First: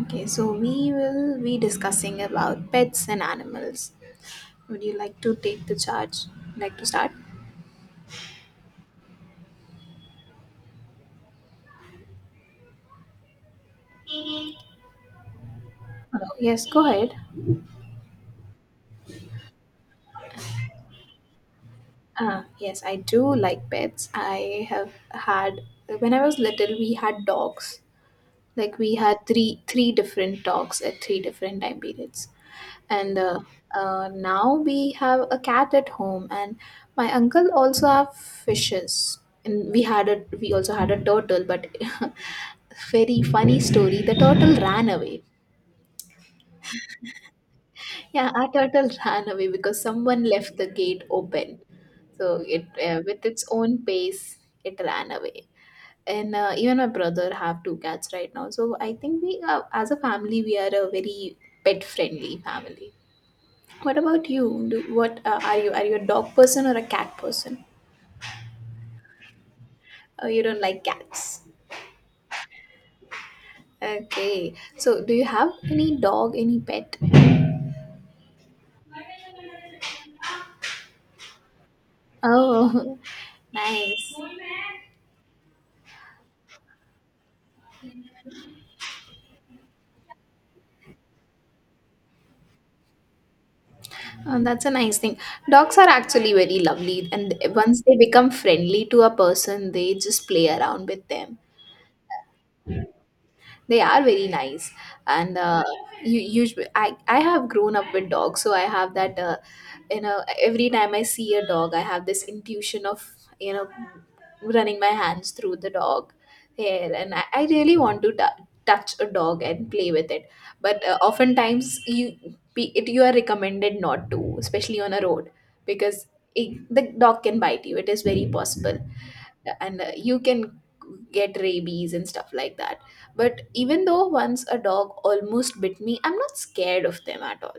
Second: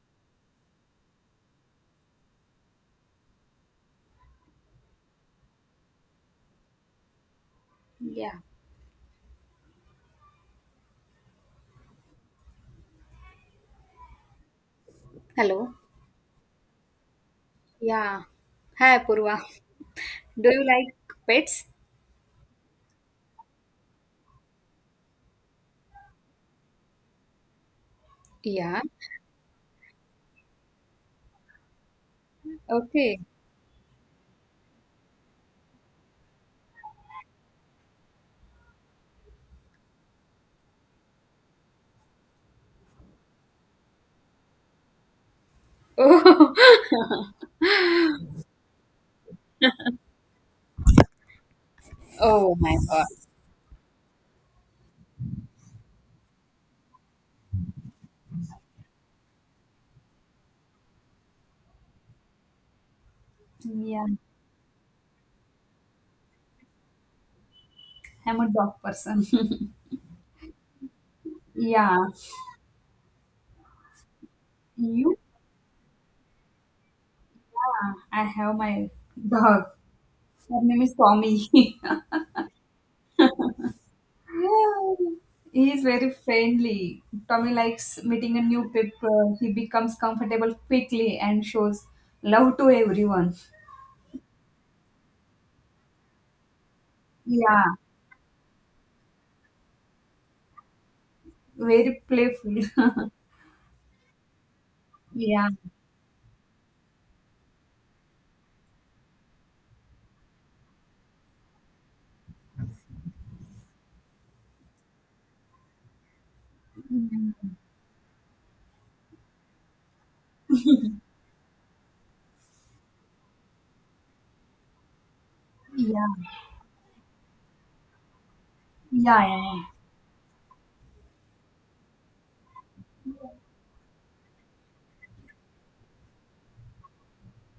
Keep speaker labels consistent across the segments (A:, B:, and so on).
A: Okay, so we will be discussing about pets and animals. Would you like to take the charge? Like to start?
B: Yeah. Hello.
A: Hello. Yes, go ahead.
B: Yeah. Hi, Purva. Do you like pets?
A: Ah, yes, I do like pets. I have had When I was little, we had dogs. Like
B: Yeah.
A: we had three different dogs at three different time periods.
B: Okay.
A: And now we have a cat at home, and my uncle also have fishes. And we also had a turtle, but very funny story, the turtle ran away.
B: Oh,
A: Yeah, our turtle ran away because someone left the gate open. So
B: oh
A: it,
B: my God.
A: with its own pace, it ran away. And even my brother have two cats right now, so I think we, as a family, we are a very pet friendly family. What
B: Yeah,
A: about you? What are you? Are you a dog person or a cat person?
B: I'm a dog person.
A: Oh, you don't like cats.
B: yeah,
A: Okay. So, do
B: you?
A: you have any dog, any pet?
B: Yeah, I have my dog. Her name is Tommy.
A: Oh, nice.
B: yeah, he is very friendly. Tommy likes meeting a new people. He becomes comfortable quickly and shows love to everyone.
A: Oh, that's a nice thing. Dogs are actually very lovely, and
B: Yeah,
A: once they become friendly to a person, they just play around with them.
B: very playful.
A: They are very nice, and
B: yeah,
A: you usually I have grown up with dogs, so I have that. You know every time I see a dog, I have this intuition of, you know running my hands through the dog hair, and I
B: Mm,
A: really want to touch a dog and play with it. But oftentimes you, you are recommended not to, especially on a road,
B: yeah.
A: because the dog can bite you. It is very possible,
B: Yeah, yeah, yeah.
A: and you can get rabies and stuff like that. But even though once a dog almost bit me, I'm not scared of them at all.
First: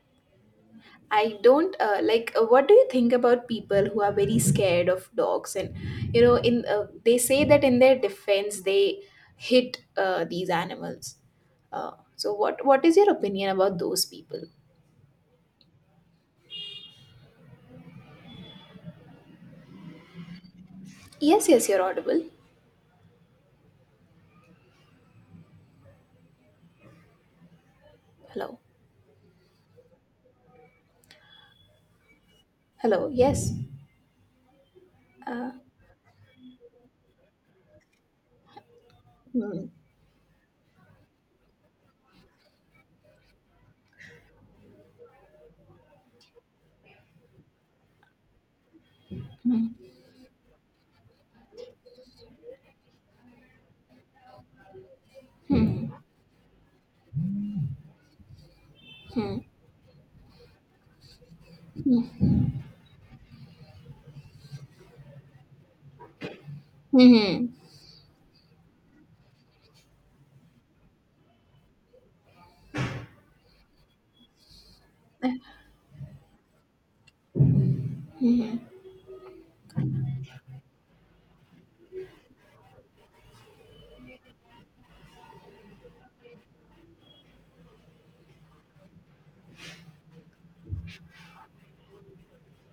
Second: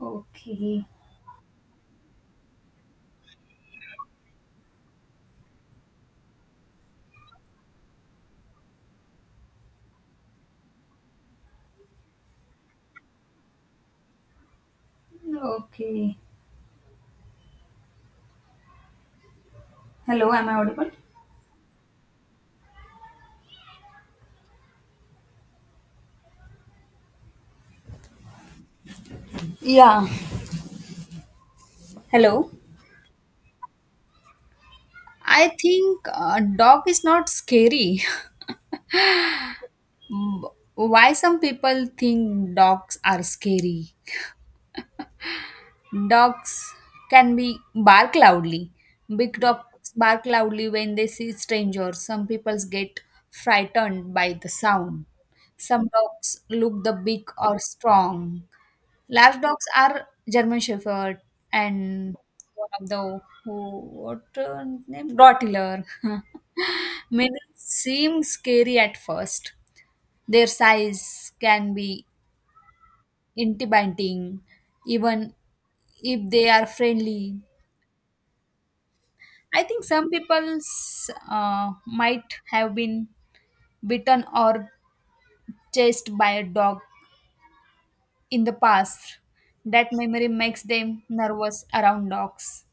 B: Okay.
A: I don't, like. What do you think about people who are very scared of dogs? And, you know, in they say that in their defense, they hit these animals. So what is your opinion about those people?
B: Okay. Hello, am I audible?
A: Yes, yes, you're audible. Hello,
B: Yeah. Hello.
A: hello. Yes.
B: I
A: Uh,
B: think dog is not scary.
A: hmm.
B: Mm, Why some people think dogs are scary? Dogs can be bark loudly. Big
A: Hmm.
B: dogs bark loudly when they see strangers. Some people get frightened by the sound.
A: Hmm.
B: Some dogs look the big or strong.
A: Hmm.
B: Lap dogs are German Shepherd and one of the who what name Rottweiler. Many
A: Hmm.
B: seem scary at first. Their size can be intimidating, even if they are friendly. I think some people might have been bitten or chased by a dog in the past. That memory makes them nervous around dogs.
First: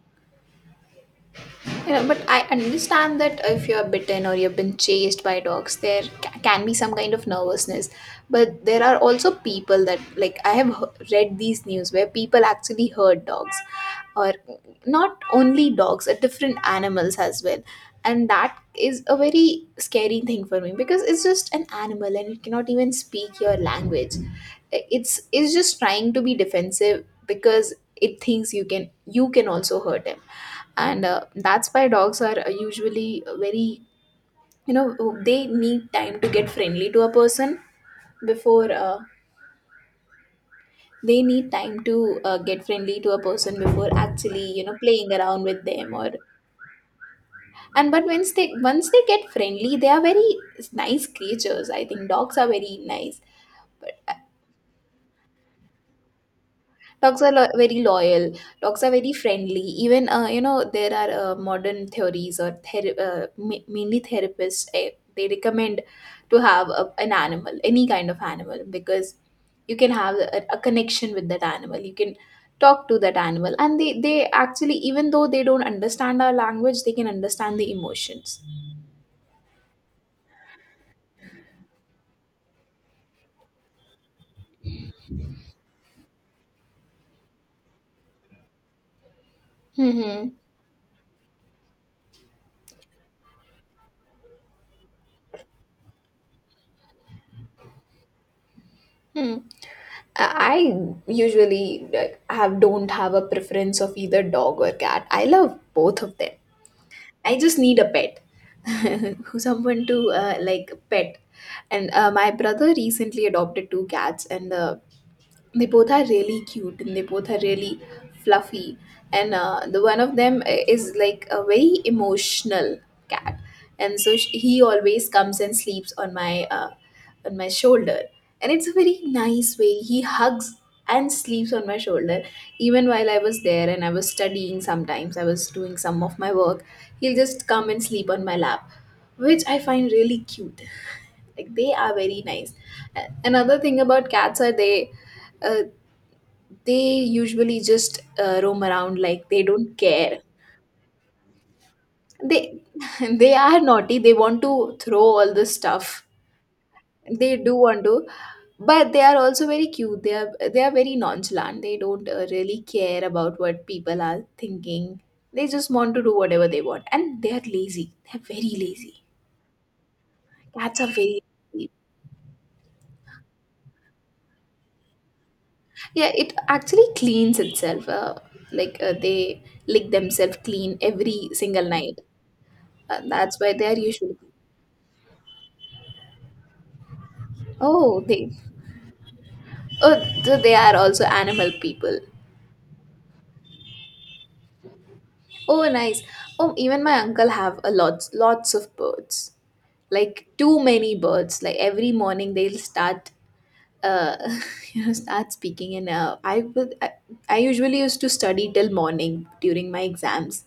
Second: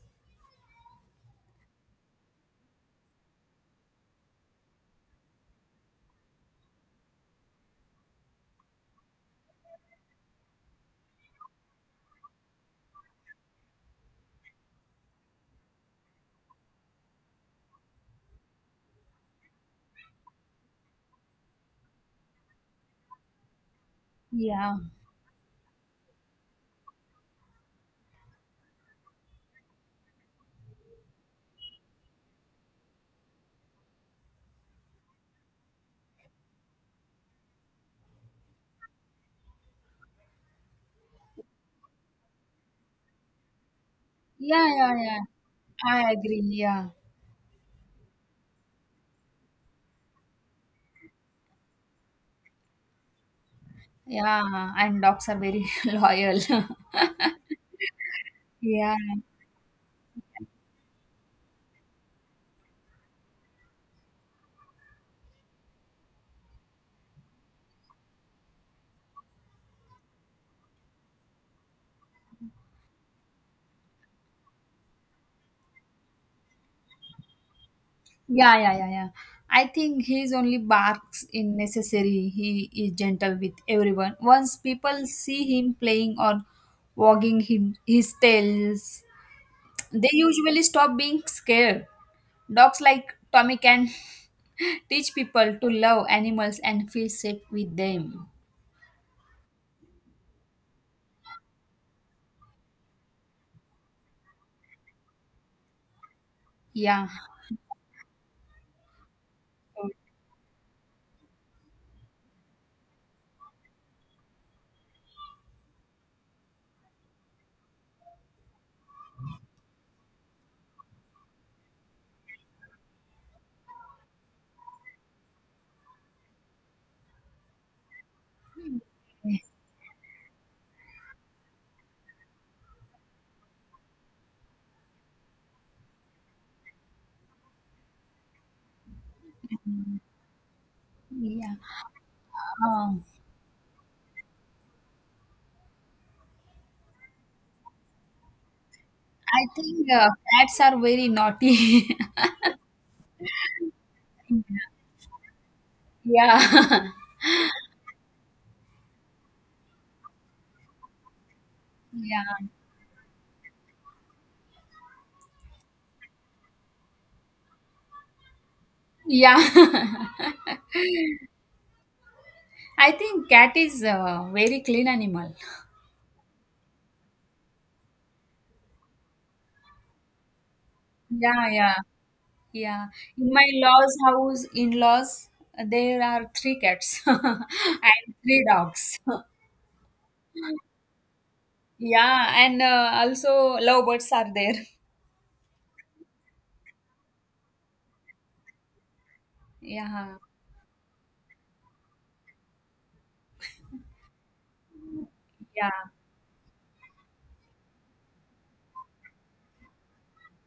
A: You know, but I understand that if you're bitten or you've been chased by dogs, there can be some kind of nervousness. But there are also people that, like, I have read these news where people actually hurt dogs, or not only dogs, different animals as well. And that is a very scary thing for me because it's just an animal, and it cannot even speak your language.
B: Yeah.
A: It's just trying to be defensive because it thinks you can also hurt him. And that's why dogs are, usually very, you know they need time to get friendly to a person before, they need time to, get friendly to a person before actually,
B: Yeah, yeah,
A: playing
B: yeah.
A: around with them, or,
B: I agree. Yeah.
A: and but once they get friendly, they are very nice creatures. I think dogs are very nice.
B: Yeah. And dogs are very loyal.
A: Dogs are very loyal. Dogs are
B: Yeah.
A: very friendly. Even, there are modern theories or mainly therapists. They recommend to have an animal, any kind of animal, because you can have a connection with that animal. You can talk to that animal, and they actually, even though they don't understand our language, they can understand the emotions.
B: Yeah, yeah, yeah, yeah. I think he's only barks in necessary. He is gentle with everyone. Once people see him playing or wagging him his tails, they
A: Mm-hmm.
B: usually stop being scared. Dogs like Tommy can teach people to love animals and feel safe with them.
A: Hmm. I usually, like, have don't have a preference of either dog or cat. I love both of them.
B: Yeah.
A: I just need a pet, who someone to, like, pet. And my brother recently adopted two cats, and they both are really cute, and they both are really fluffy. And the one of them is like a very emotional cat, and so sh he always comes and sleeps on my shoulder. And it's a very
B: Okay.
A: nice way. He hugs and sleeps on my shoulder. Even while I was there and I was studying, sometimes I was doing some of my work, he'll just come and sleep on my lap, which I find really cute. Like,
B: Yeah.
A: they are very nice.
B: Um,
A: Another thing about cats are they, uh, they usually just, roam around, like,
B: I
A: they don't
B: think
A: care.
B: cats are very naughty.
A: They they are naughty. They want to throw all the stuff
B: Yeah.
A: they do want to, but they are also very cute. They are very nonchalant. They don't,
B: Yeah.
A: really care about what people are thinking. They just want to do whatever they want, and they are lazy. They're very lazy.
B: Yeah.
A: Cats are very lazy.
B: I think cat is a very clean animal.
A: Yeah, it actually cleans itself, like, they lick themselves clean every
B: Yeah,
A: single
B: yeah.
A: night.
B: Yeah. In
A: That's
B: my
A: why they are
B: laws
A: usually...
B: house, in-laws, there are three cats and
A: Oh, they...
B: three dogs.
A: Oh, they are also animal people.
B: Yeah, and also lovebirds are there.
A: Oh, nice. Oh, even my uncle have a lots of birds.
B: Yeah.
A: Like, too many birds. Like, every morning they'll start, uh start
B: Yeah.
A: speaking. And I would, I usually used to study till morning during my exams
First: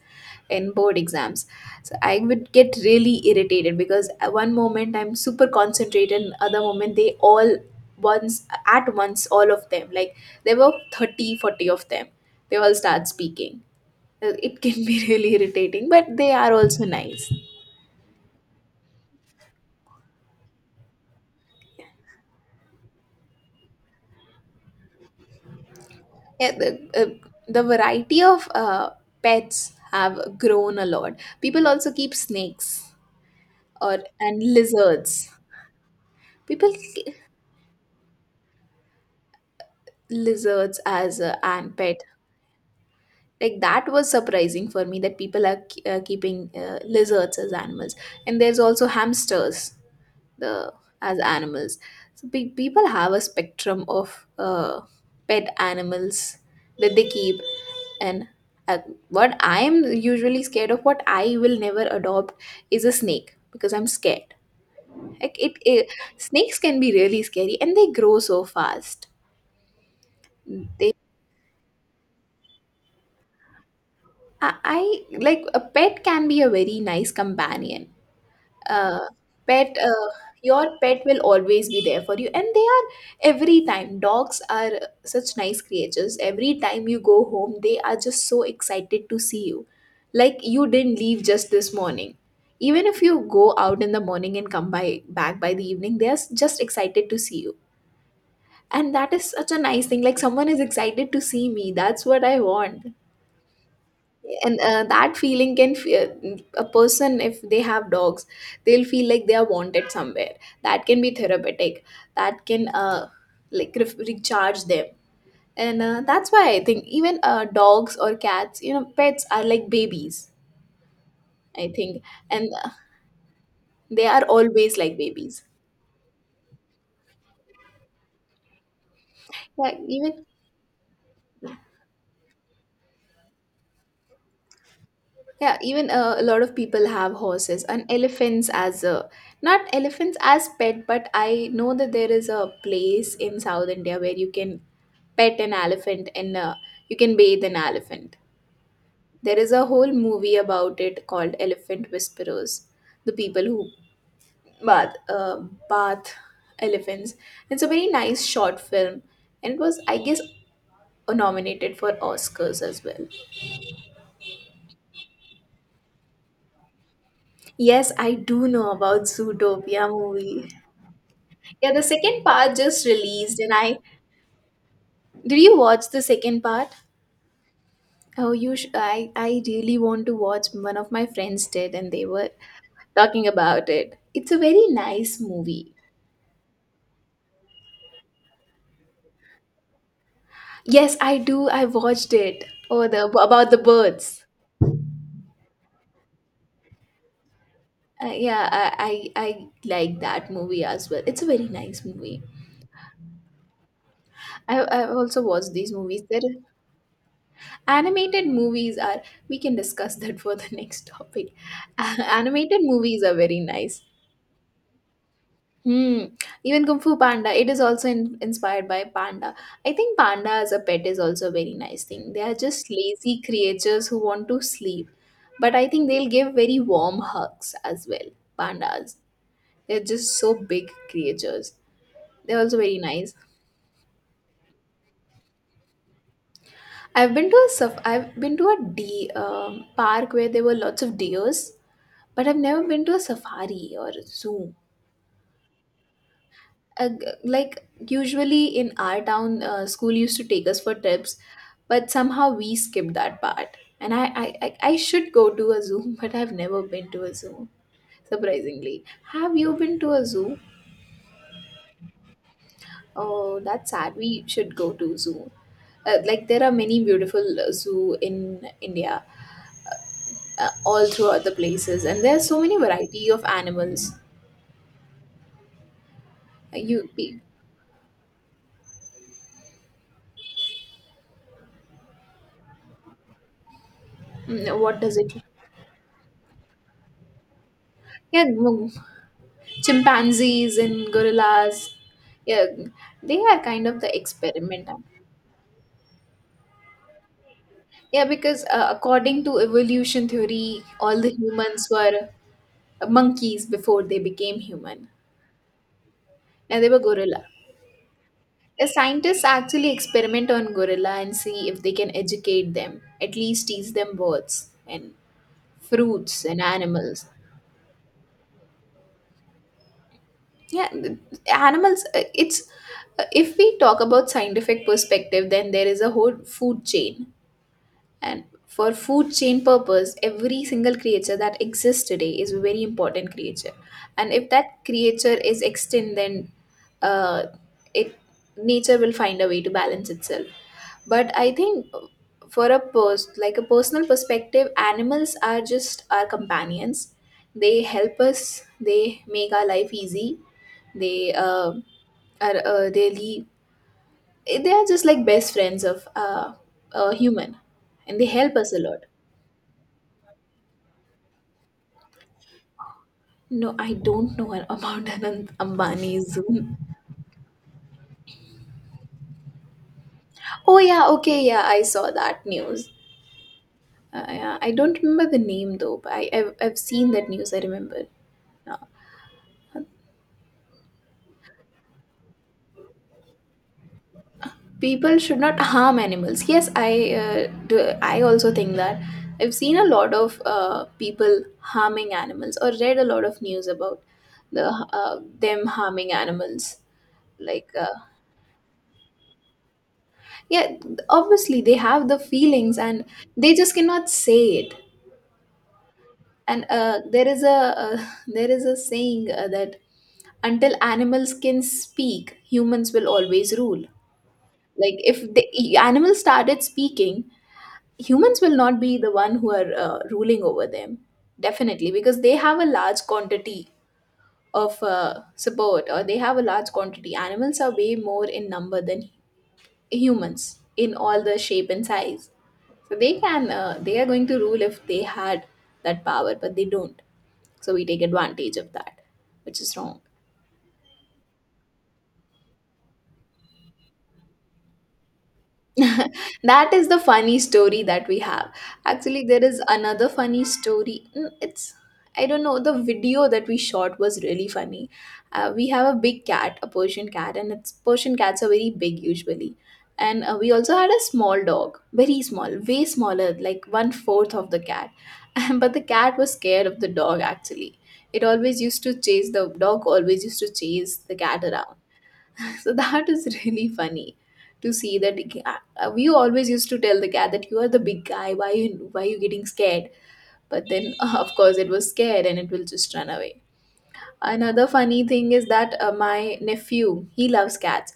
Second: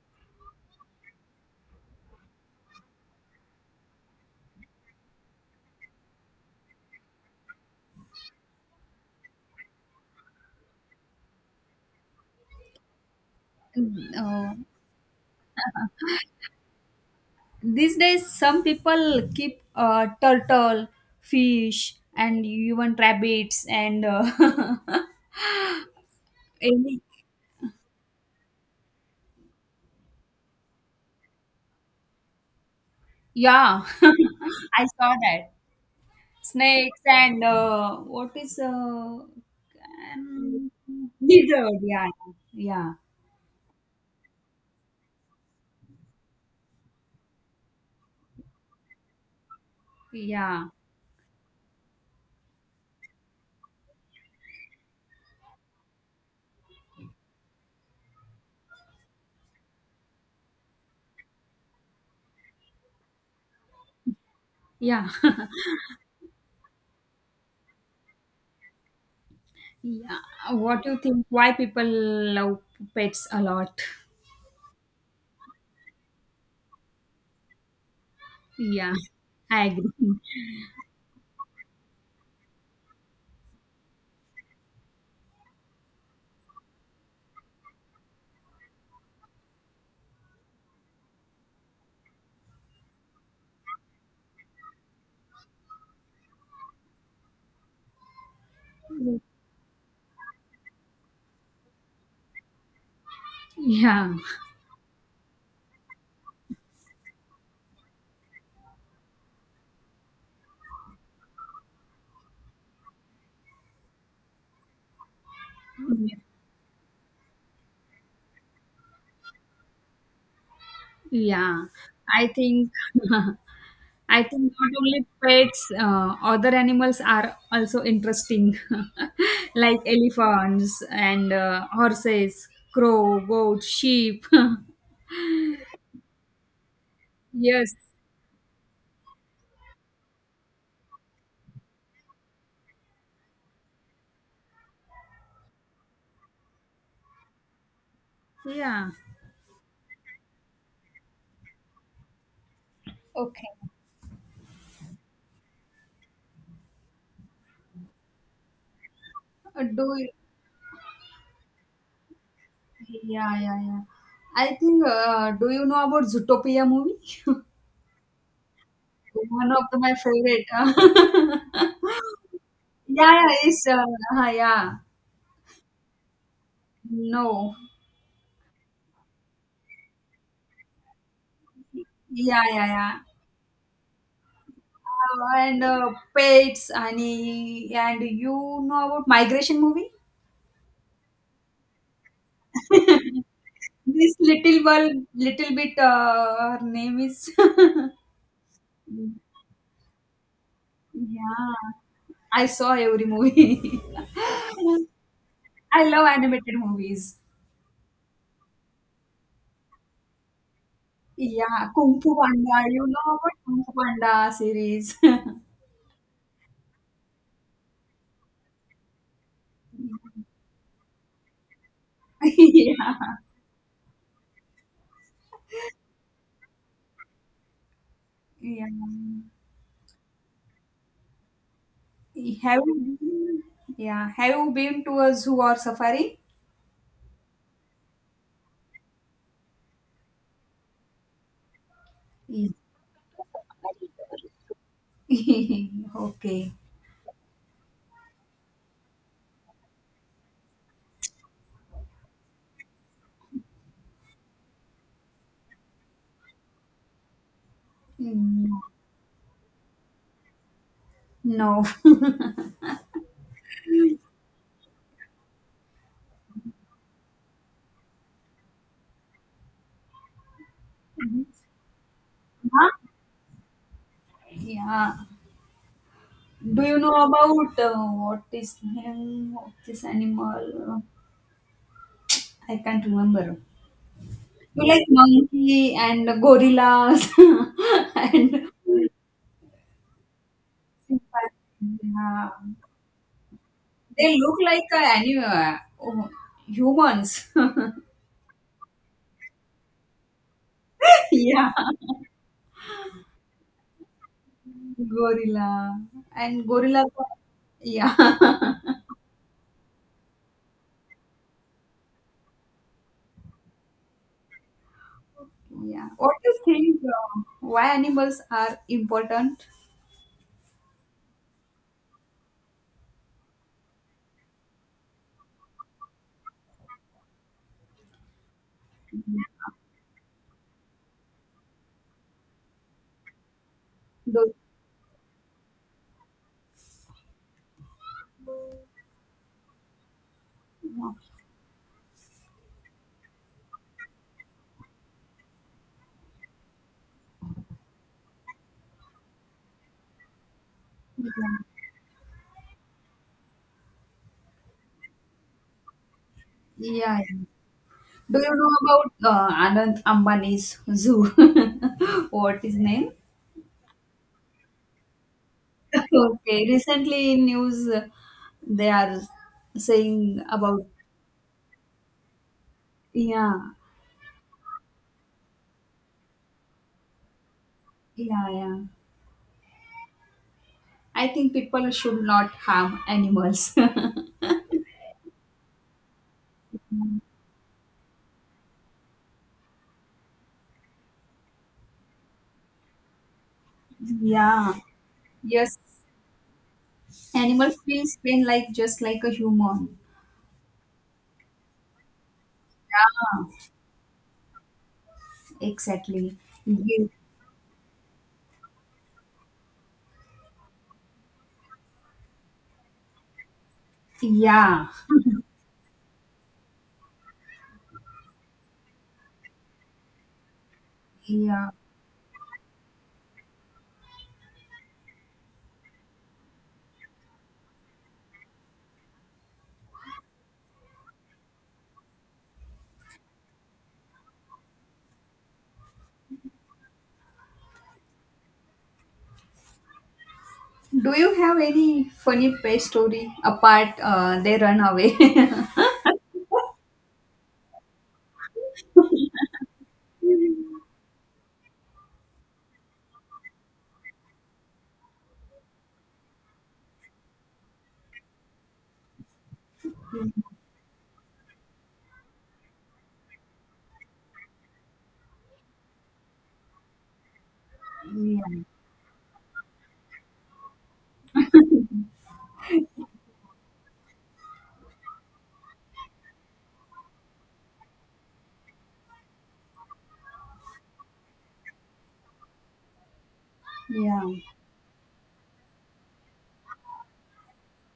A: and board exams. So I would get really irritated because at one moment I'm super concentrated, and other moment they all, once at once, all of them, like, there were 30, 40 of them, they all start speaking.
B: Mm, oh,
A: It can be really irritating, but they are also nice.
B: these days some people keep turtle fish and even rabbits and
A: Yeah,
B: any
A: the variety of, pets have grown a lot. People also keep snakes,
B: yeah,
A: or and
B: I saw
A: lizards.
B: that
A: People
B: snakes
A: k-
B: and what is
A: Lizards as a an
B: lizard,
A: pet.
B: yeah, yeah,
A: Like, that was surprising for me that people are keeping, lizards as animals. And there's also hamsters,
B: yeah,
A: the as animals. So people have a spectrum of pet animals that they keep. And uh, what I am usually scared of, what I will never adopt, is a snake because I'm scared.
B: yeah.
A: Like, it snakes can be really scary, and they grow so fast.
B: Yeah, what do
A: They
B: you think, why people love pets a lot?
A: I like, a pet can be a very nice companion.
B: Yeah,
A: Uh,
B: I
A: pet
B: agree.
A: Your pet will always be there for you, and they are... every time, dogs are such nice creatures. Every time you go home, they are just so excited to see you, like you didn't leave just this morning. Even if you go out in the morning and come by back by the evening, they are just excited to see you. And that is such a nice thing. Like, someone is excited to see me, that's what I want.
B: Yeah,
A: And that feeling can, a person, if they have dogs, they'll feel like they are wanted somewhere. That can be therapeutic. That can, like, recharge them. And that's why I think, even, dogs or cats, pets are like babies,
B: yeah,
A: I think.
B: I
A: And
B: think.
A: they
B: I
A: are
B: think not
A: always like
B: only
A: babies.
B: pets, other animals are also interesting,
A: Yeah,
B: like
A: even...
B: elephants and horses, crow, goat, sheep.
A: Yeah, even, a lot of people have horses
B: Yes,
A: and elephants as a not elephants as pet, but I know that there is a place in South India where you can pet an elephant, and you can bathe an elephant.
B: yeah.
A: There is a whole movie about it called Elephant Whisperers, the people
B: Okay.
A: who bath uh, bath elephants. It's a very nice short film, and it was,
B: Do
A: I
B: you,
A: guess, nominated for Oscars as well.
B: yeah, yeah, yeah. I think. Do you know about Zootopia movie?
A: Yes, I do know about
B: One of
A: Zootopia
B: my
A: movie.
B: favorite.
A: Yeah, the second part just
B: Yeah,
A: released,
B: yeah,
A: and
B: it's.
A: I
B: Yeah.
A: did you watch the second part?
B: No.
A: Oh, I really want to watch. One of my friends did, and they were
B: Yeah, yeah, yeah.
A: talking about it. It's a very nice
B: And
A: movie.
B: Pets, Annie, and you know about Migration movie?
A: Yes, I do. I watched it. Oh, the about the
B: This
A: birds.
B: little girl, little bit, her name is.
A: Yeah, I like that movie as well. It's a very
B: Yeah,
A: nice movie.
B: I saw every movie.
A: I I also watch these
B: I
A: movies.
B: love animated movies.
A: Animated movies are... We can discuss that for the next topic.
B: Yeah, Kung Fu Panda.
A: Animated
B: You
A: movies
B: know
A: are
B: about
A: very
B: Kung Fu
A: nice.
B: Panda series. Yeah,
A: Hmm. Even Kung Fu Panda, it is also inspired by panda. I think panda as a pet is also a very nice thing. They are just lazy creatures who want to sleep, but I think they'll give very warm hugs as well.
B: yeah.
A: Pandas, they're just so big creatures. They're also
B: Have
A: very nice.
B: you, yeah. Have you been to a zoo or safari?
A: I've been to a park where there were lots of deers, but I've never been to a safari or a zoo.
B: Okay.
A: uh, like usually in our town school used to take us for trips, but somehow we skipped that part, and I should go to a zoo but I've never been to a zoo
B: Mm,
A: surprisingly. Have you been to a zoo?
B: no.
A: Oh, that's sad. We should go to zoo. Like there are many beautiful zoo in india, all throughout the places, and there are so many
B: Huh?
A: variety of animals.
B: Yeah.
A: Uh,
B: Do you
A: you
B: know
A: mm,
B: about what is name of this animal? I can't remember. You
A: what
B: like
A: does it?
B: monkey and gorillas
A: Yeah.
B: and
A: Chimpanzees and gorillas.
B: yeah.
A: Yeah, they are kind of the
B: They look like
A: experiment.
B: animal, oh, humans.
A: Yeah, because according to evolution theory all the
B: Yeah,
A: humans were monkeys before they became human.
B: gorilla and
A: And they were
B: gorilla.
A: gorilla.
B: Yeah.
A: The scientists actually experiment on gorilla and see if they can educate them, at least teach them birds and
B: Yeah. What
A: fruits
B: do you
A: and
B: think?
A: animals.
B: Why animals are important?
A: yeah th- Animals, it's if we talk about scientific perspective, then there is a whole food chain. And for food chain purpose, every single creature that exists today is a very important creature. And if
B: Do,
A: that creature is extinct, then, uh, it nature will find a way to balance itself.
B: yeah.
A: But I think for a post like a personal perspective, animals are just our companions. They help us. They make our life easy. They are uh, they leave, they are just like best friends of a
B: Yeah. Yeah.
A: human, and they
B: Do you
A: help
B: know
A: us a lot.
B: about Anand Ambani's zoo? What is name?
A: No, I don't know about Anand Ambani's.
B: Okay. Recently in news, they are saying
A: Oh
B: about,
A: yeah, okay, yeah, I saw that news.
B: yeah,
A: Yeah, I don't remember the name though, but I've seen that news. I remember.
B: yeah,
A: Uh,
B: yeah. I think people should not harm animals.
A: people should not harm animals. Yes, I do, I also think that. I've seen a lot of people harming animals, or read a lot of news about the
B: Yeah.
A: them
B: Yes.
A: harming animals. Like,
B: Animals feels pain like just like a human.
A: yeah, obviously they have the feelings, and they
B: Yeah.
A: just cannot say it.
B: Exactly.
A: And
B: You-
A: there is a there is a saying that until animals can speak, humans will always rule.
B: Yeah,
A: Like if the animals started speaking, humans will not be the one who are ruling over them.
B: yeah.
A: Definitely, because they have a large quantity of support, or they have a large quantity. Animals are way more in number than humans in all the shape and size, so they can they are going to rule if they had that power, but they don't, so we take advantage of that, which is wrong.
B: Do you have any funny pet story apart? They run away.
A: That is the funny story that we have. Actually there is another funny story. It's, I don't know, the video that we shot was really funny. We have a big cat, a persian cat, and it's persian cats are very big usually. And we also had a small dog, very small, way smaller, like one fourth of the cat. But the cat was scared of the dog actually. It always
B: Yeah,
A: used to chase the dog, always used to chase the cat around. So that is really funny to see that. uh, we always used to tell the cat that you are the big guy, why are you getting scared? But then of course it was scared, and it will just run away.
B: yeah.
A: Another funny thing is that my nephew, he loves cats.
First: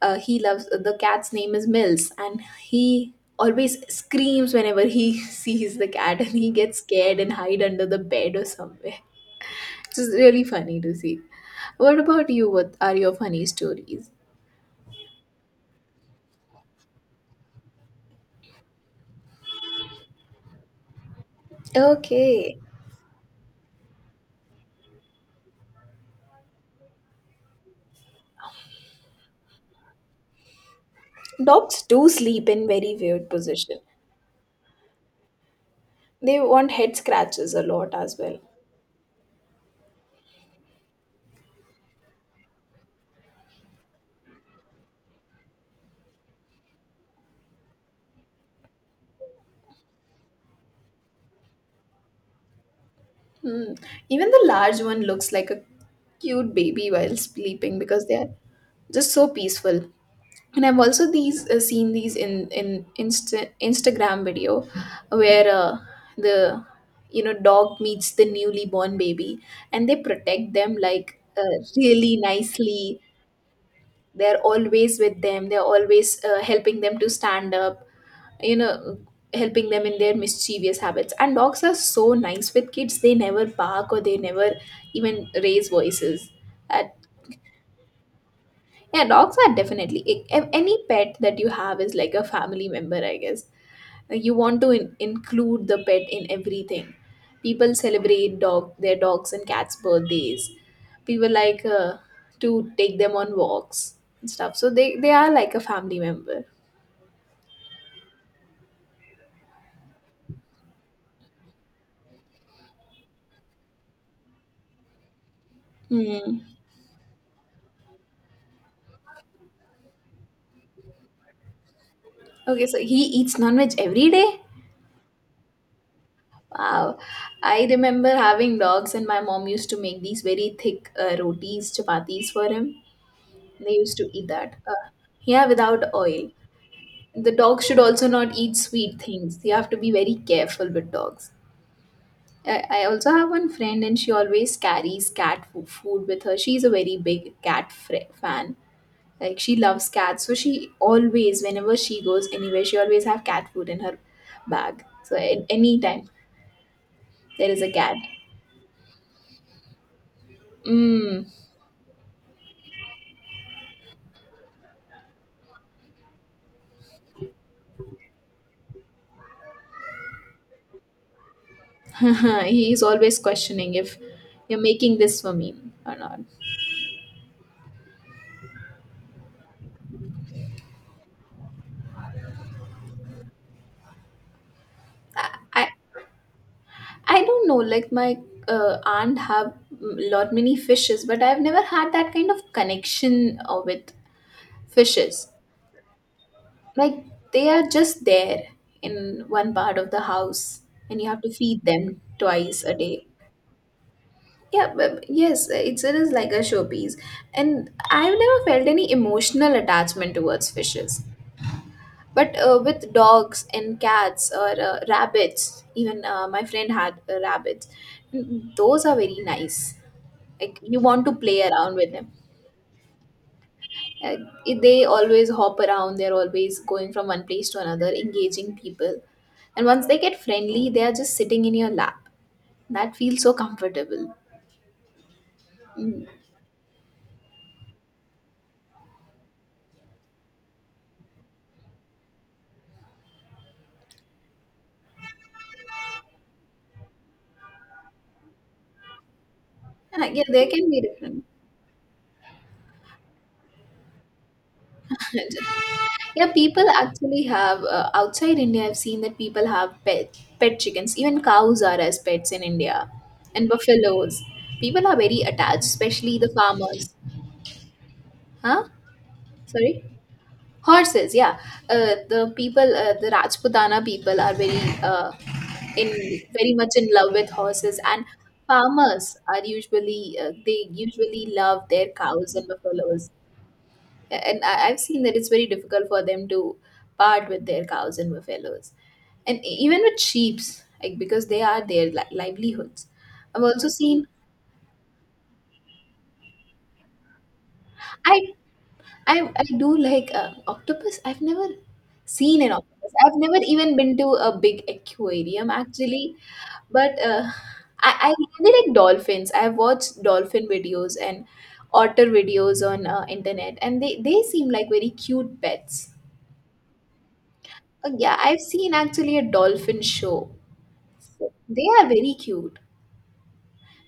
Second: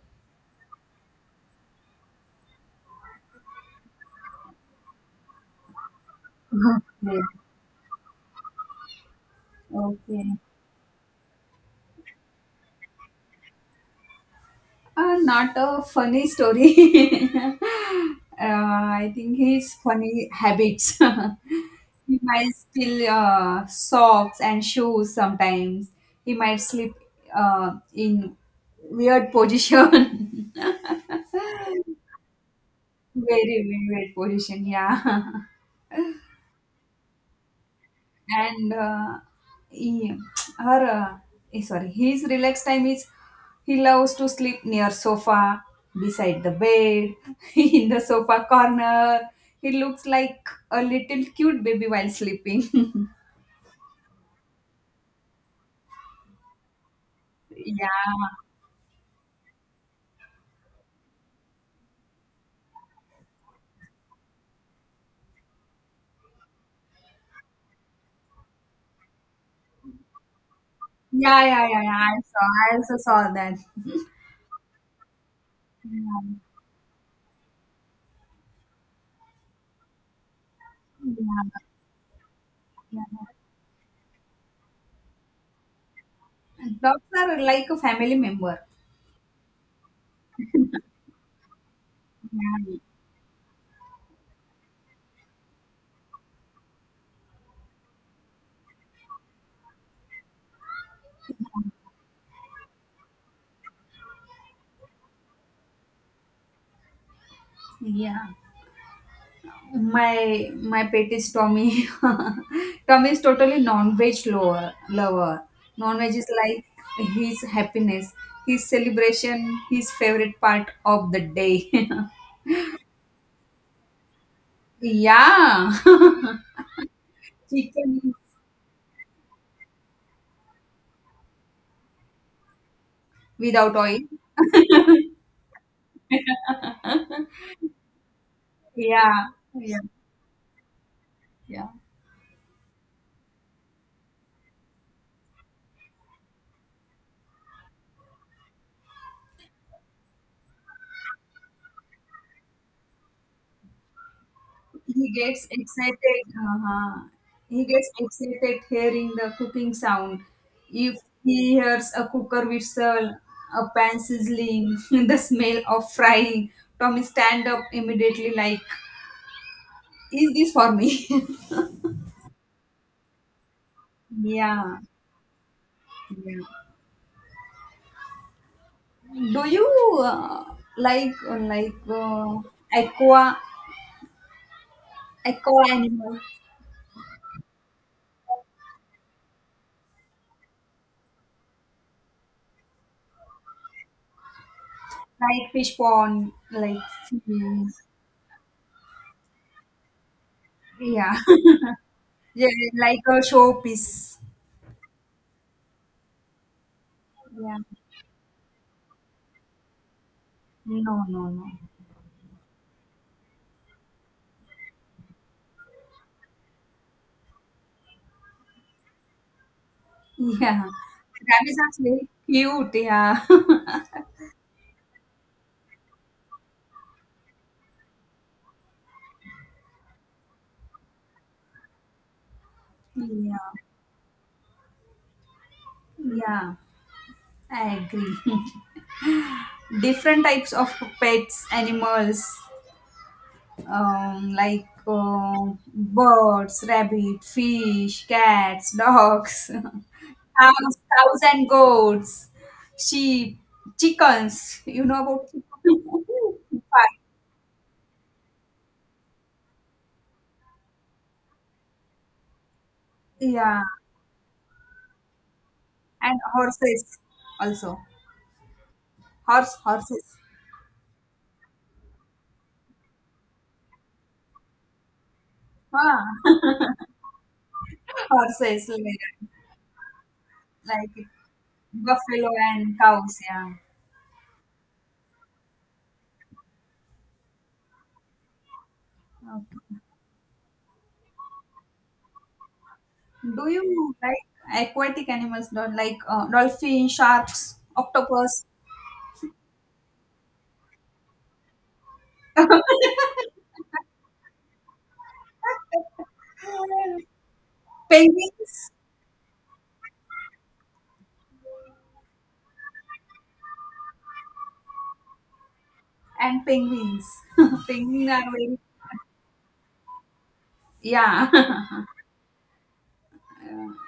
A: He loves The cat's name is mills, and he always screams whenever he sees the cat, and he gets
B: Okay.
A: scared and hide under the bed or somewhere. It's is
B: Okay.
A: really funny to see. What about you? What are your funny stories?
B: Not a funny story. uh, I think his funny habits. He might
A: Okay.
B: steal socks and shoes sometimes. He might sleep in weird position.
A: Dogs
B: Very
A: do sleep in very weird position.
B: weird position, yeah.
A: They want head scratches a lot as well.
B: And he, her, sorry, his relaxed time is he loves to sleep near sofa, beside the bed, in the sofa corner. He looks like a little cute baby while sleeping.
A: Hmm. Even the large one looks like a cute baby while sleeping,
B: Yeah,
A: because they are just so peaceful. And I've also these seen these in Insta- Instagram video where the you know, dog meets the newly born baby, and they protect them like
B: yeah, yeah, yeah, yeah.
A: really
B: I also
A: nicely.
B: saw that.
A: They're always with them. They're always
B: Yeah,
A: helping them to stand up, you know, helping them in their mischievous habits. And
B: yeah,
A: dogs are so nice with kids,
B: yeah.
A: they never bark or they never even raise voices that.
B: Dogs are like a family member.
A: Yeah, dogs are definitely any pet that you have is like a family
B: Yeah,
A: member, I guess. Like, you want to in- include the pet in everything. People celebrate dog their dogs and cats birthdays. People like to take them on walks and stuff, so they are like a family member.
B: yeah. My pet is Tommy. Tommy is totally non-veg lover. Non-veg is
A: Hmm.
B: like his happiness, his celebration, his favorite part of the day.
A: Okay, so he eats non-veg every day.
B: Yeah,
A: Wow. I
B: chicken
A: remember having dogs, and my mom used to make these very thick rotis, chapatis for him. They
B: without
A: used
B: oil.
A: to eat that. Yeah, without oil. The dog should also not eat sweet
B: Yeah,
A: things. You have to
B: yeah,
A: be very careful with dogs.
B: yeah.
A: I also have one friend, and she always carries cat fo- food with her. She's a very big cat fr- fan. Like she loves cats, so she always, whenever she goes anywhere, she always have cat food in her bag.
B: He
A: So at
B: gets
A: any time
B: excited. Uh-huh.
A: there is
B: He
A: a
B: gets
A: cat.
B: excited hearing the cooking sound. If
A: Mm.
B: he hears a cooker whistle, a pan sizzling, the smell of frying, Tommy stand up immediately like, "Is this for me?"
A: He is always questioning if you're
B: Yeah.
A: making this for me or not.
B: Yeah. Do you uh, like uh, like uh, aqua aqua
A: I
B: animal,
A: I don't know. Like my aunt have lot many fishes, but I've never had that kind of connection with fishes.
B: like fish pond, like
A: Like they are
B: fish.
A: just there in one part of the house, and you
B: Yeah,
A: have to feed them
B: yeah,
A: twice a
B: like
A: day.
B: a showpiece,
A: Yeah, but yes, it is like a showpiece,
B: yeah.
A: and I've never felt any emotional attachment towards
B: No,
A: fishes.
B: no, no.
A: But with dogs and cats or rabbits, even my friend had rabbits. Those are very nice. Like
B: Yeah,
A: you want to play
B: rabbits are
A: around with
B: very
A: them.
B: cute. Yeah,
A: Uh, they always hop around. They're always going from one place to another, engaging people. And once they get friendly, they are just sitting in your lap. That feels so
B: yeah,
A: comfortable. Mm.
B: yeah. I agree. Different types of pets, animals, like birds, rabbit, fish, cats, dogs,
A: And I- yeah, they can be
B: cows
A: different.
B: and goats, sheep, chickens. You know about
A: Yeah,
B: chickens?
A: people actually have outside India. I've seen that people have pet chickens. Even cows are as pets in India, and
B: Yeah,
A: buffaloes. People are very attached, especially
B: and
A: the farmers.
B: horses also.
A: Huh? Sorry,
B: Horses.
A: horses. Yeah, the Rajputana people are very in
B: Ah.
A: very much in love with horses, and
B: Horses,
A: farmers are usually they
B: like
A: usually love their
B: buffalo
A: cows and
B: and
A: buffaloes.
B: cows, yeah.
A: And I've seen that it's very difficult for them to part with their cows and buffaloes, and e-
B: Okay.
A: even with sheep's, like because they are their li- livelihoods. I've
B: Do
A: also
B: you
A: seen.
B: like aquatic animals, like dolphin, sharks,
A: I
B: octopus,
A: I do like octopus. I've never seen an octopus.
B: penguins,
A: I've never even been to a big aquarium actually, but I really like dolphins. I've watched dolphin videos and otter videos on internet, and they seem like very cute pets.
B: and penguins? Penguins
A: Yeah,
B: are
A: I've
B: very,
A: seen actually a dolphin show.
B: yeah.
A: They are very cute,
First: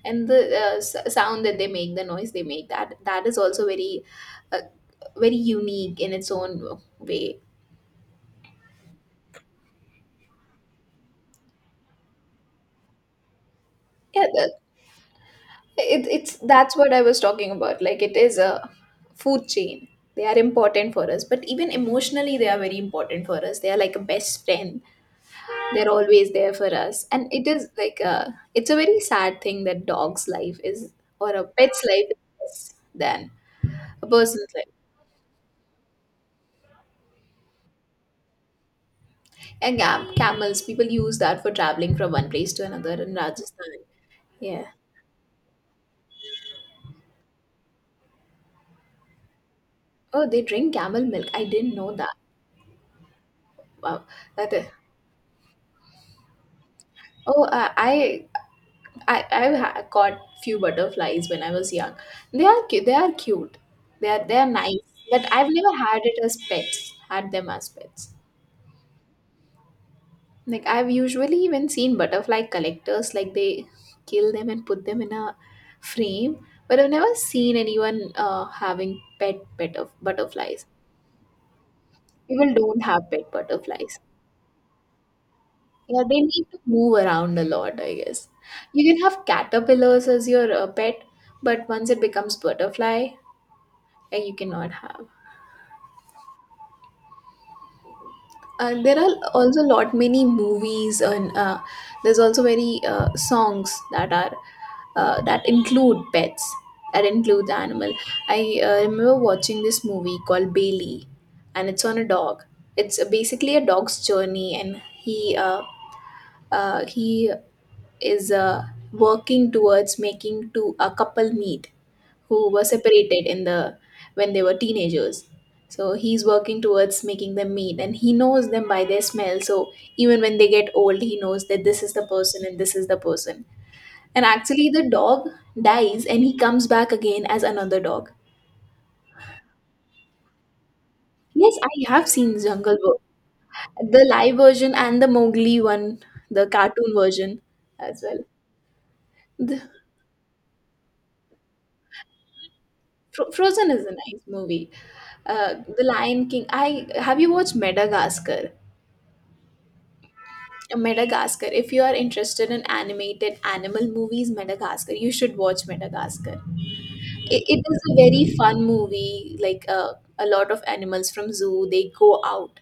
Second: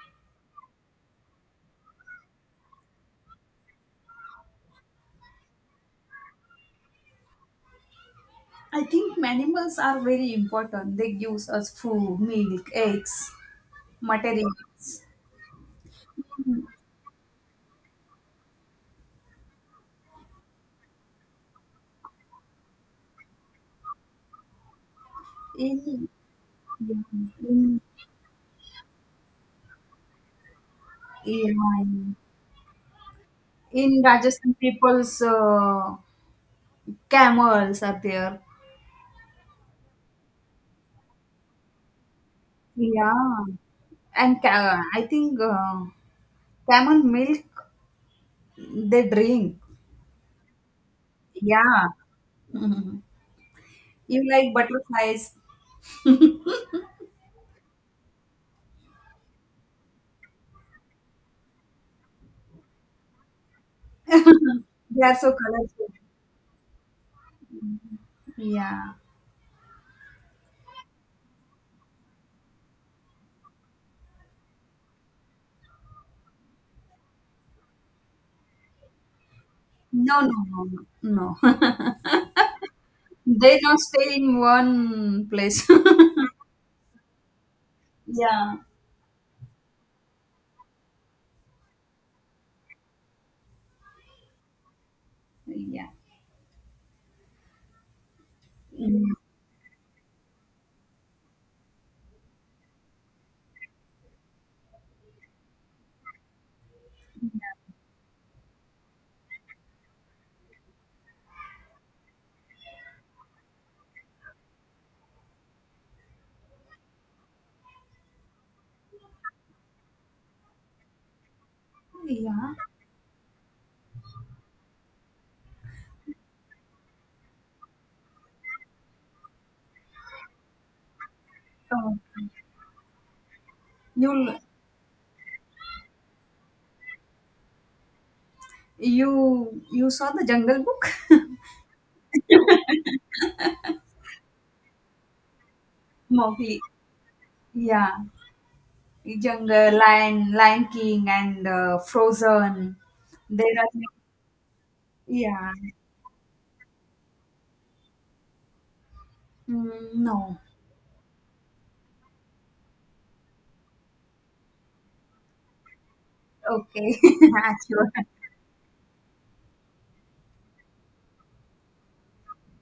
A: and the sound that they make, the noise they make, that is also very, uh, very unique in its own way.
B: I think animals are very important. They give us food, milk, eggs,
A: Yeah, that,
B: materials.
A: it's that's what I was talking about. Like it is a food chain. They are important for us, but even emotionally, they are very important for us. They are like a best friend. They're
B: In,
A: always there for us, and it is
B: in,
A: like a, it's a very sad thing that dog's life is, or a pet's life is
B: in,
A: less than
B: in
A: a person's
B: Rajasthan,
A: life.
B: people's camels are there.
A: And cam- camels, people use that for traveling from one place to another in
B: Yeah.
A: rajasthan.
B: And
A: Yeah.
B: I think camel milk they drink.
A: Oh, they drink camel milk, I didn't
B: Yeah.
A: know that. Wow.
B: You like
A: That is,
B: butterflies.
A: oh I caught few butterflies when I was young. They are they are cute, they are nice,
B: They are
A: but
B: so
A: I've never
B: colorful.
A: had it as pets, had them as pets.
B: Yeah.
A: Like I've usually even seen butterfly collectors, like they kill them and put them in a frame, but I've never seen anyone having pet of
B: No, no,
A: butterflies.
B: no, no. No.
A: People don't have pet
B: They don't
A: butterflies.
B: stay in one place.
A: Yeah, they need to move around a lot, I guess.
B: Yeah.
A: You can have caterpillars as your pet, but once it becomes butterfly, you cannot have.
B: Yeah.
A: There
B: Mm.
A: are also lot many movies and there's also very songs that are that include pets, that include the animal. I remember watching this movie called bailey, and it's on a dog. It's basically a dog's journey, and he uh, he is working towards making to a couple meet who
B: Yeah.
A: were separated in the, when they were teenagers. So he's working towards making them meet, and he knows them by their smell. So even when they get old, he knows that this is
B: Oh.
A: the person and this is the person. And
B: You
A: actually the dog dies, and he comes back again as another dog.
B: you you saw the Jungle Book?
A: Yes, I have seen Jungle Book. The live version and the Mowgli one, the
B: Mowgli.
A: cartoon version
B: Yeah.
A: as well. The,
B: Jungle, Lion King, and Frozen.
A: Fro- Frozen is
B: No,
A: a nice movie.
B: yeah,
A: The Lion King. I have, you watched Madagascar?
B: mm, no,
A: Madagascar. If you are interested in animated animal movies, Madagascar, you should watch Madagascar.
B: okay,
A: It is
B: sure.
A: a very fun movie. Like a lot of animals from zoo, they go out,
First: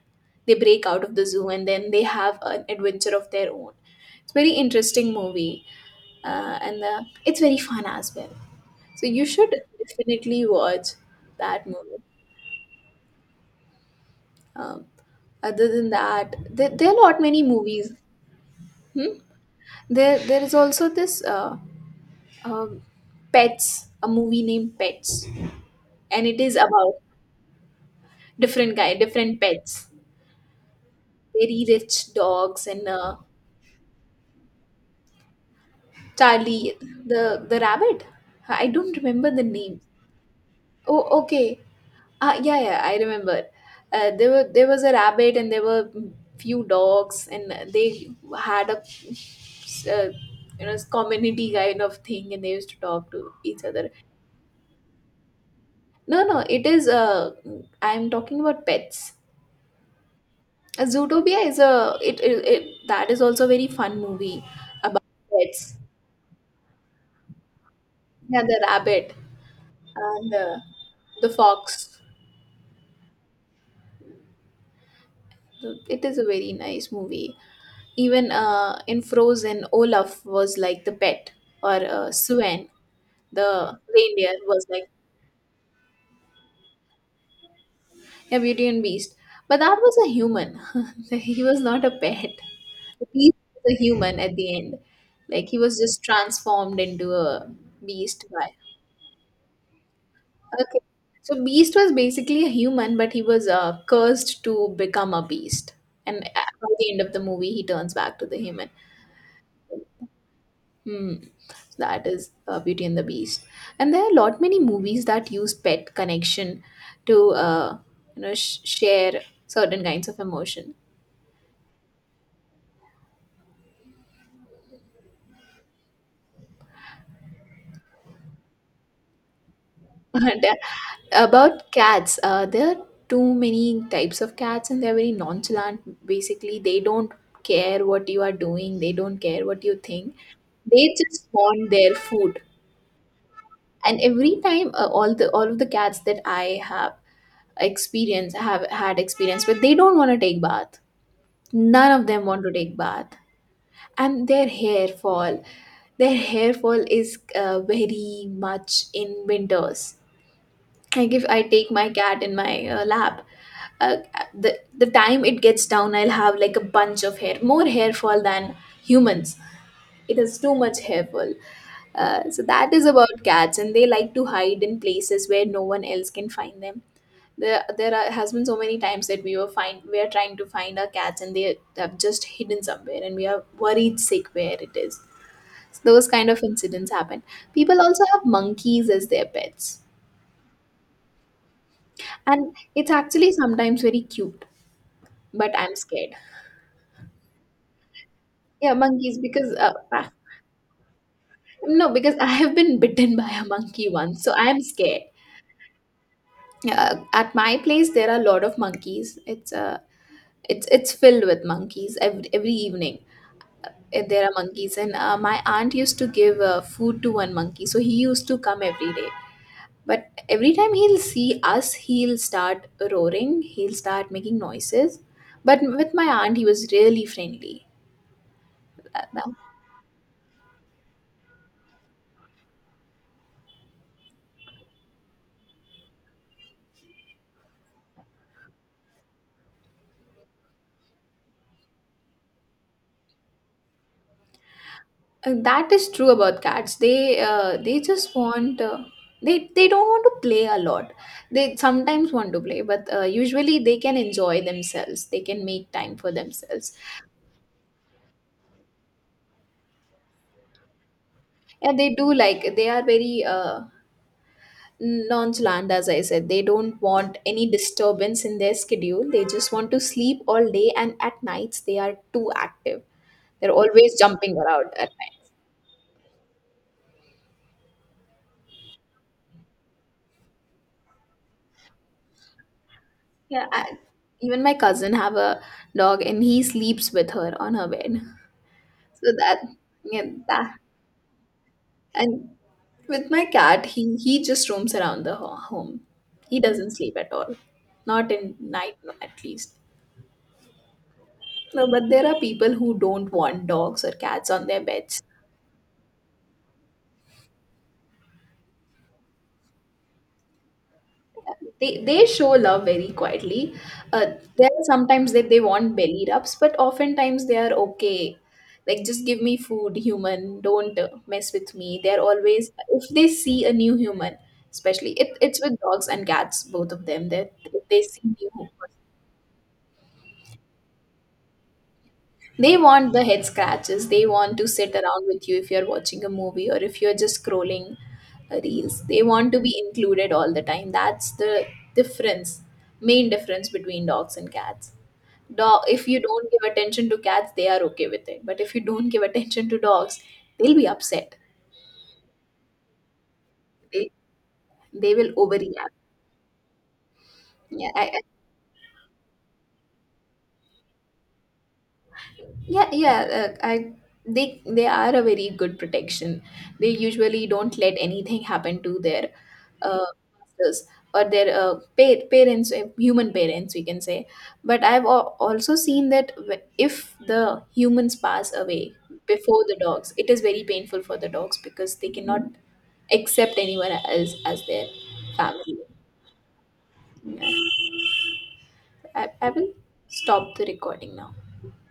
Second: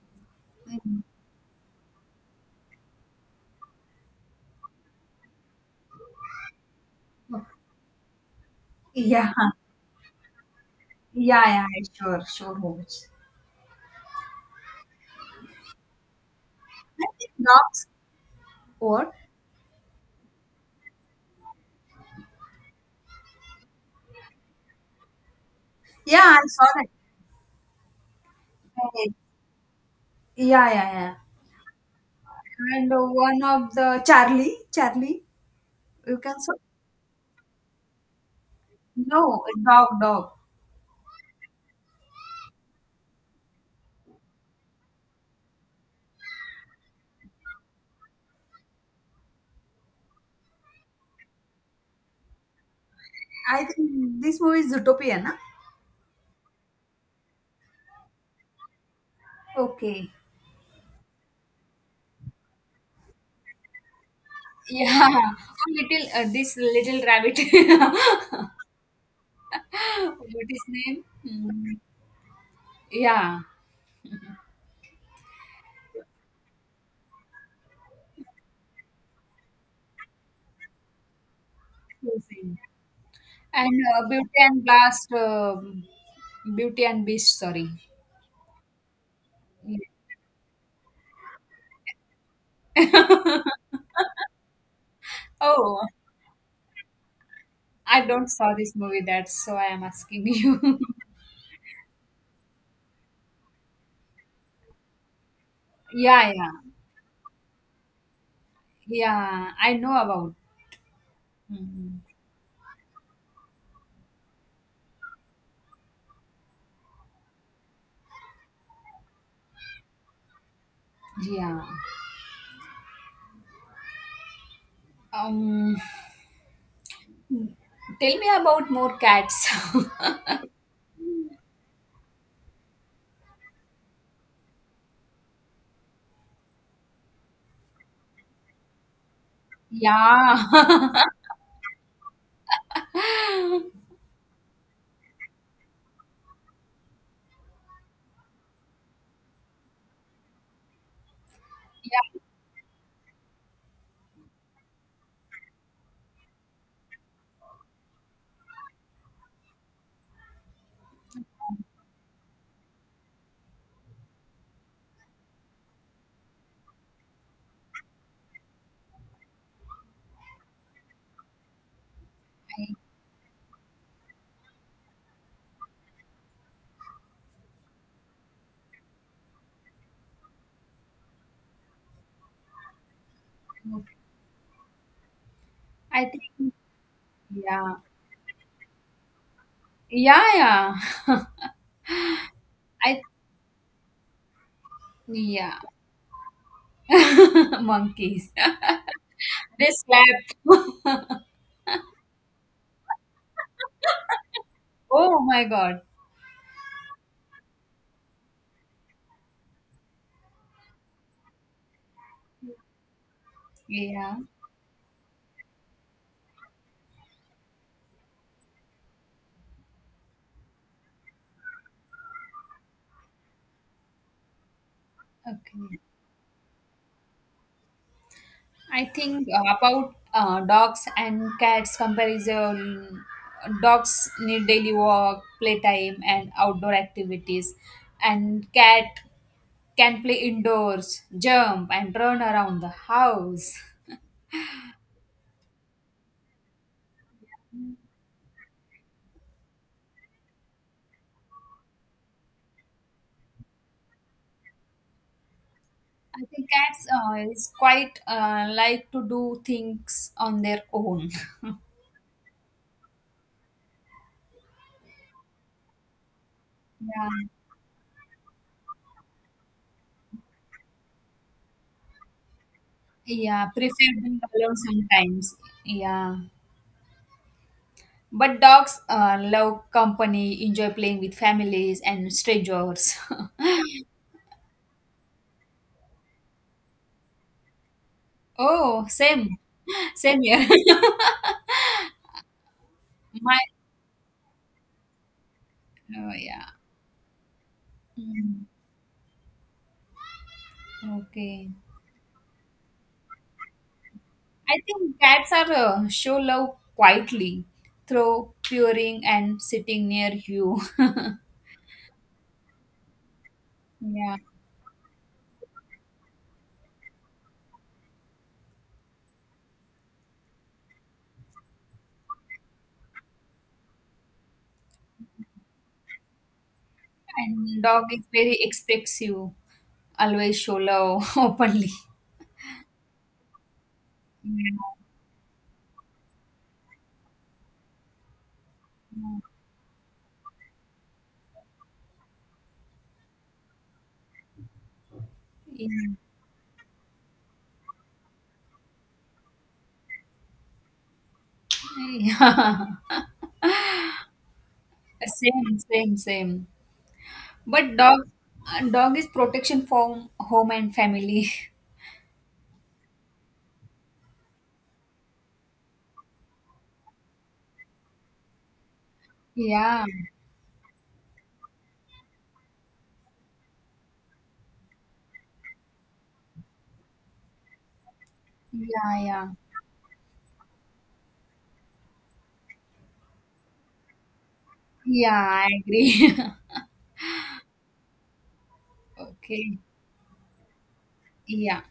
A: they break
B: Mm,
A: out of the zoo, and then they have an adventure of their own. It's very interesting movie, and it's very fun as well. So you
B: yeah,
A: should definitely watch
B: yeah,
A: that
B: yeah,
A: movie.
B: sure, sure, Hobbits.
A: Um, other than that, there are
B: I
A: not
B: think
A: many
B: dogs,
A: movies.
B: what?
A: Hmm? There is also this. Um, pets, a movie named pets,
B: Yeah,
A: and it
B: I
A: is
B: saw that.
A: about different guy,
B: Uh,
A: different pets,
B: Yeah, yeah, yeah.
A: very rich dogs and
B: And one of the Charlie, you can so,
A: charlie, the the rabbit. I don't remember
B: no,
A: the name.
B: dog.
A: Oh, okay. Ah, yeah, yeah, I remember. There was a rabbit and there were few dogs and they had a uh, community kind of thing and they used to talk to
B: I
A: each other.
B: think this movie is Zootopia, na?
A: No, no, it is I'm talking about pets.
B: Okay.
A: Zootopia is a it, it, it that is also a very fun movie about
B: Yeah, a
A: pets.
B: little this little rabbit. What
A: Yeah, the rabbit and
B: is name?
A: the
B: Hmm.
A: fox.
B: Yeah,
A: So, it is a very nice movie. Even in Frozen, Olaf was like the pet, or
B: Cruising.
A: Sven, the
B: And
A: reindeer,
B: Beauty and
A: was like
B: Blast, Beauty and Beast. Sorry.
A: a Beauty and Beast. But
B: Yeah.
A: that was a human. He was not a pet. The beast was a human at the end. Like he was
B: Oh,
A: just transformed into a
B: I
A: beast
B: don't
A: by
B: saw this movie. That's so I am asking you.
A: okay. So Beast was basically a human, but he was cursed to become a beast. And
B: Yeah,
A: at
B: yeah,
A: by the end of the movie, he turns back to the human.
B: yeah. I know about.
A: Hmm. So
B: Hmm.
A: that is Beauty and the Beast. And there are a lot many movies that use pet connection to share certain kinds of emotion.
B: Yeah. Um, Tell me about more cats.
A: And, about cats, there are too many types of cats, and they're very nonchalant. Basically, they don't care what you are doing, they don't care what you think.
B: Yeah.
A: They just want their food. And every time, all of the cats that I have experience have had experience, but they don't want to take bath. None of
B: Yeah.
A: them want to take bath, and their hair fall. Their hair fall is very much in winters. I take my cat in my lap. Uh, the time it gets down, I'll have like a bunch of hair, more hair fall than humans. It has too much hair fall. So that is about cats, and they like to hide in places where no one else can find them. There has been so many times that we are trying to find our cats, and they have just hidden somewhere, and we are worried sick where it is. So
B: I
A: those kind of
B: think.
A: incidents happen.
B: Yeah.
A: People also have monkeys as their pets.
B: Yeah, yeah.
A: And it's
B: I
A: actually sometimes very cute, but
B: yeah.
A: I'm scared.
B: Monkeys.
A: Yeah, monkeys because
B: They slapped.
A: no, because I have been bitten by a monkey once, so I am scared.
B: Oh my God.
A: At my place, there are a lot of monkeys. It's it's filled with monkeys every evening.
B: Yeah.
A: There are monkeys, and my aunt used to give food to one monkey, so he used to come every day. But every time he'll see us, he'll start roaring. He'll start making noises. But
B: Okay.
A: with my aunt, he was really friendly.
B: I
A: That.
B: think about dogs and cats comparison. Dogs need daily walk, playtime, and outdoor activities, and cat can play indoors, jump, and run around the house.
A: That is true about cats. They just want they don't want to play a lot. They sometimes want to play, but usually they can enjoy themselves. They can make time for
B: I think
A: themselves.
B: cats is quite like to do things on their own.
A: And they do like they are very nonchalant, as I said. They don't want
B: Yeah,
A: any disturbance in their schedule. They just want to sleep all day, and at nights they are too active.
B: yeah,
A: They're
B: prefer
A: always
B: being
A: jumping
B: alone
A: around at night.
B: sometimes. Yeah, but dogs love company, enjoy playing with families and strangers.
A: Yeah, I, even my cousin have a dog, and he sleeps with her on her bed.
B: Oh,
A: So
B: same,
A: that, yeah,
B: same here.
A: that, and with my
B: My,
A: cat, he just roams around the home.
B: oh
A: He
B: yeah.
A: doesn't sleep at all, not in
B: Mm,
A: night no, at least.
B: okay.
A: No, but there are people who don't want dogs or cats on
B: I
A: their
B: think
A: beds.
B: cats are show love quietly through purring and sitting near you.
A: They show love very quietly. Uh,
B: Yeah.
A: there are sometimes that they want belly rubs, but oftentimes they are okay. Like just give me food, human. Don't mess with me. They're always if they see a new human, especially it's with dogs and cats, both of them. That
B: And
A: if they
B: dog
A: see
B: is
A: new,
B: very expressive, always show love openly.
A: they want the head scratches. They want to sit
B: Yeah.
A: around with you if you're watching a movie or if you're just scrolling reels. They want to be included all the time. That's the difference, main difference between dogs and cats. Dog, if
B: Yeah.
A: you don't give attention to cats, they are okay with it. But if you don't give attention to dogs, they'll be upset. They, they will
B: Same,
A: overreact.
B: same, same.
A: Yeah,
B: But
A: I, I
B: dog, uh, dog is protection from home and family.
A: Yeah, yeah. I They are a very good protection. They usually don't let anything happen to their
B: Yeah,
A: uh, masters or their parents, human parents, we can say. But I've also seen that if the humans pass away
B: yeah, yeah.
A: before the dogs, it is very painful for the dogs because they cannot accept anyone else as their
B: Yeah, I
A: family.
B: agree.
A: Yeah. I will
B: Okay.
A: stop the recording now.
B: Yeah.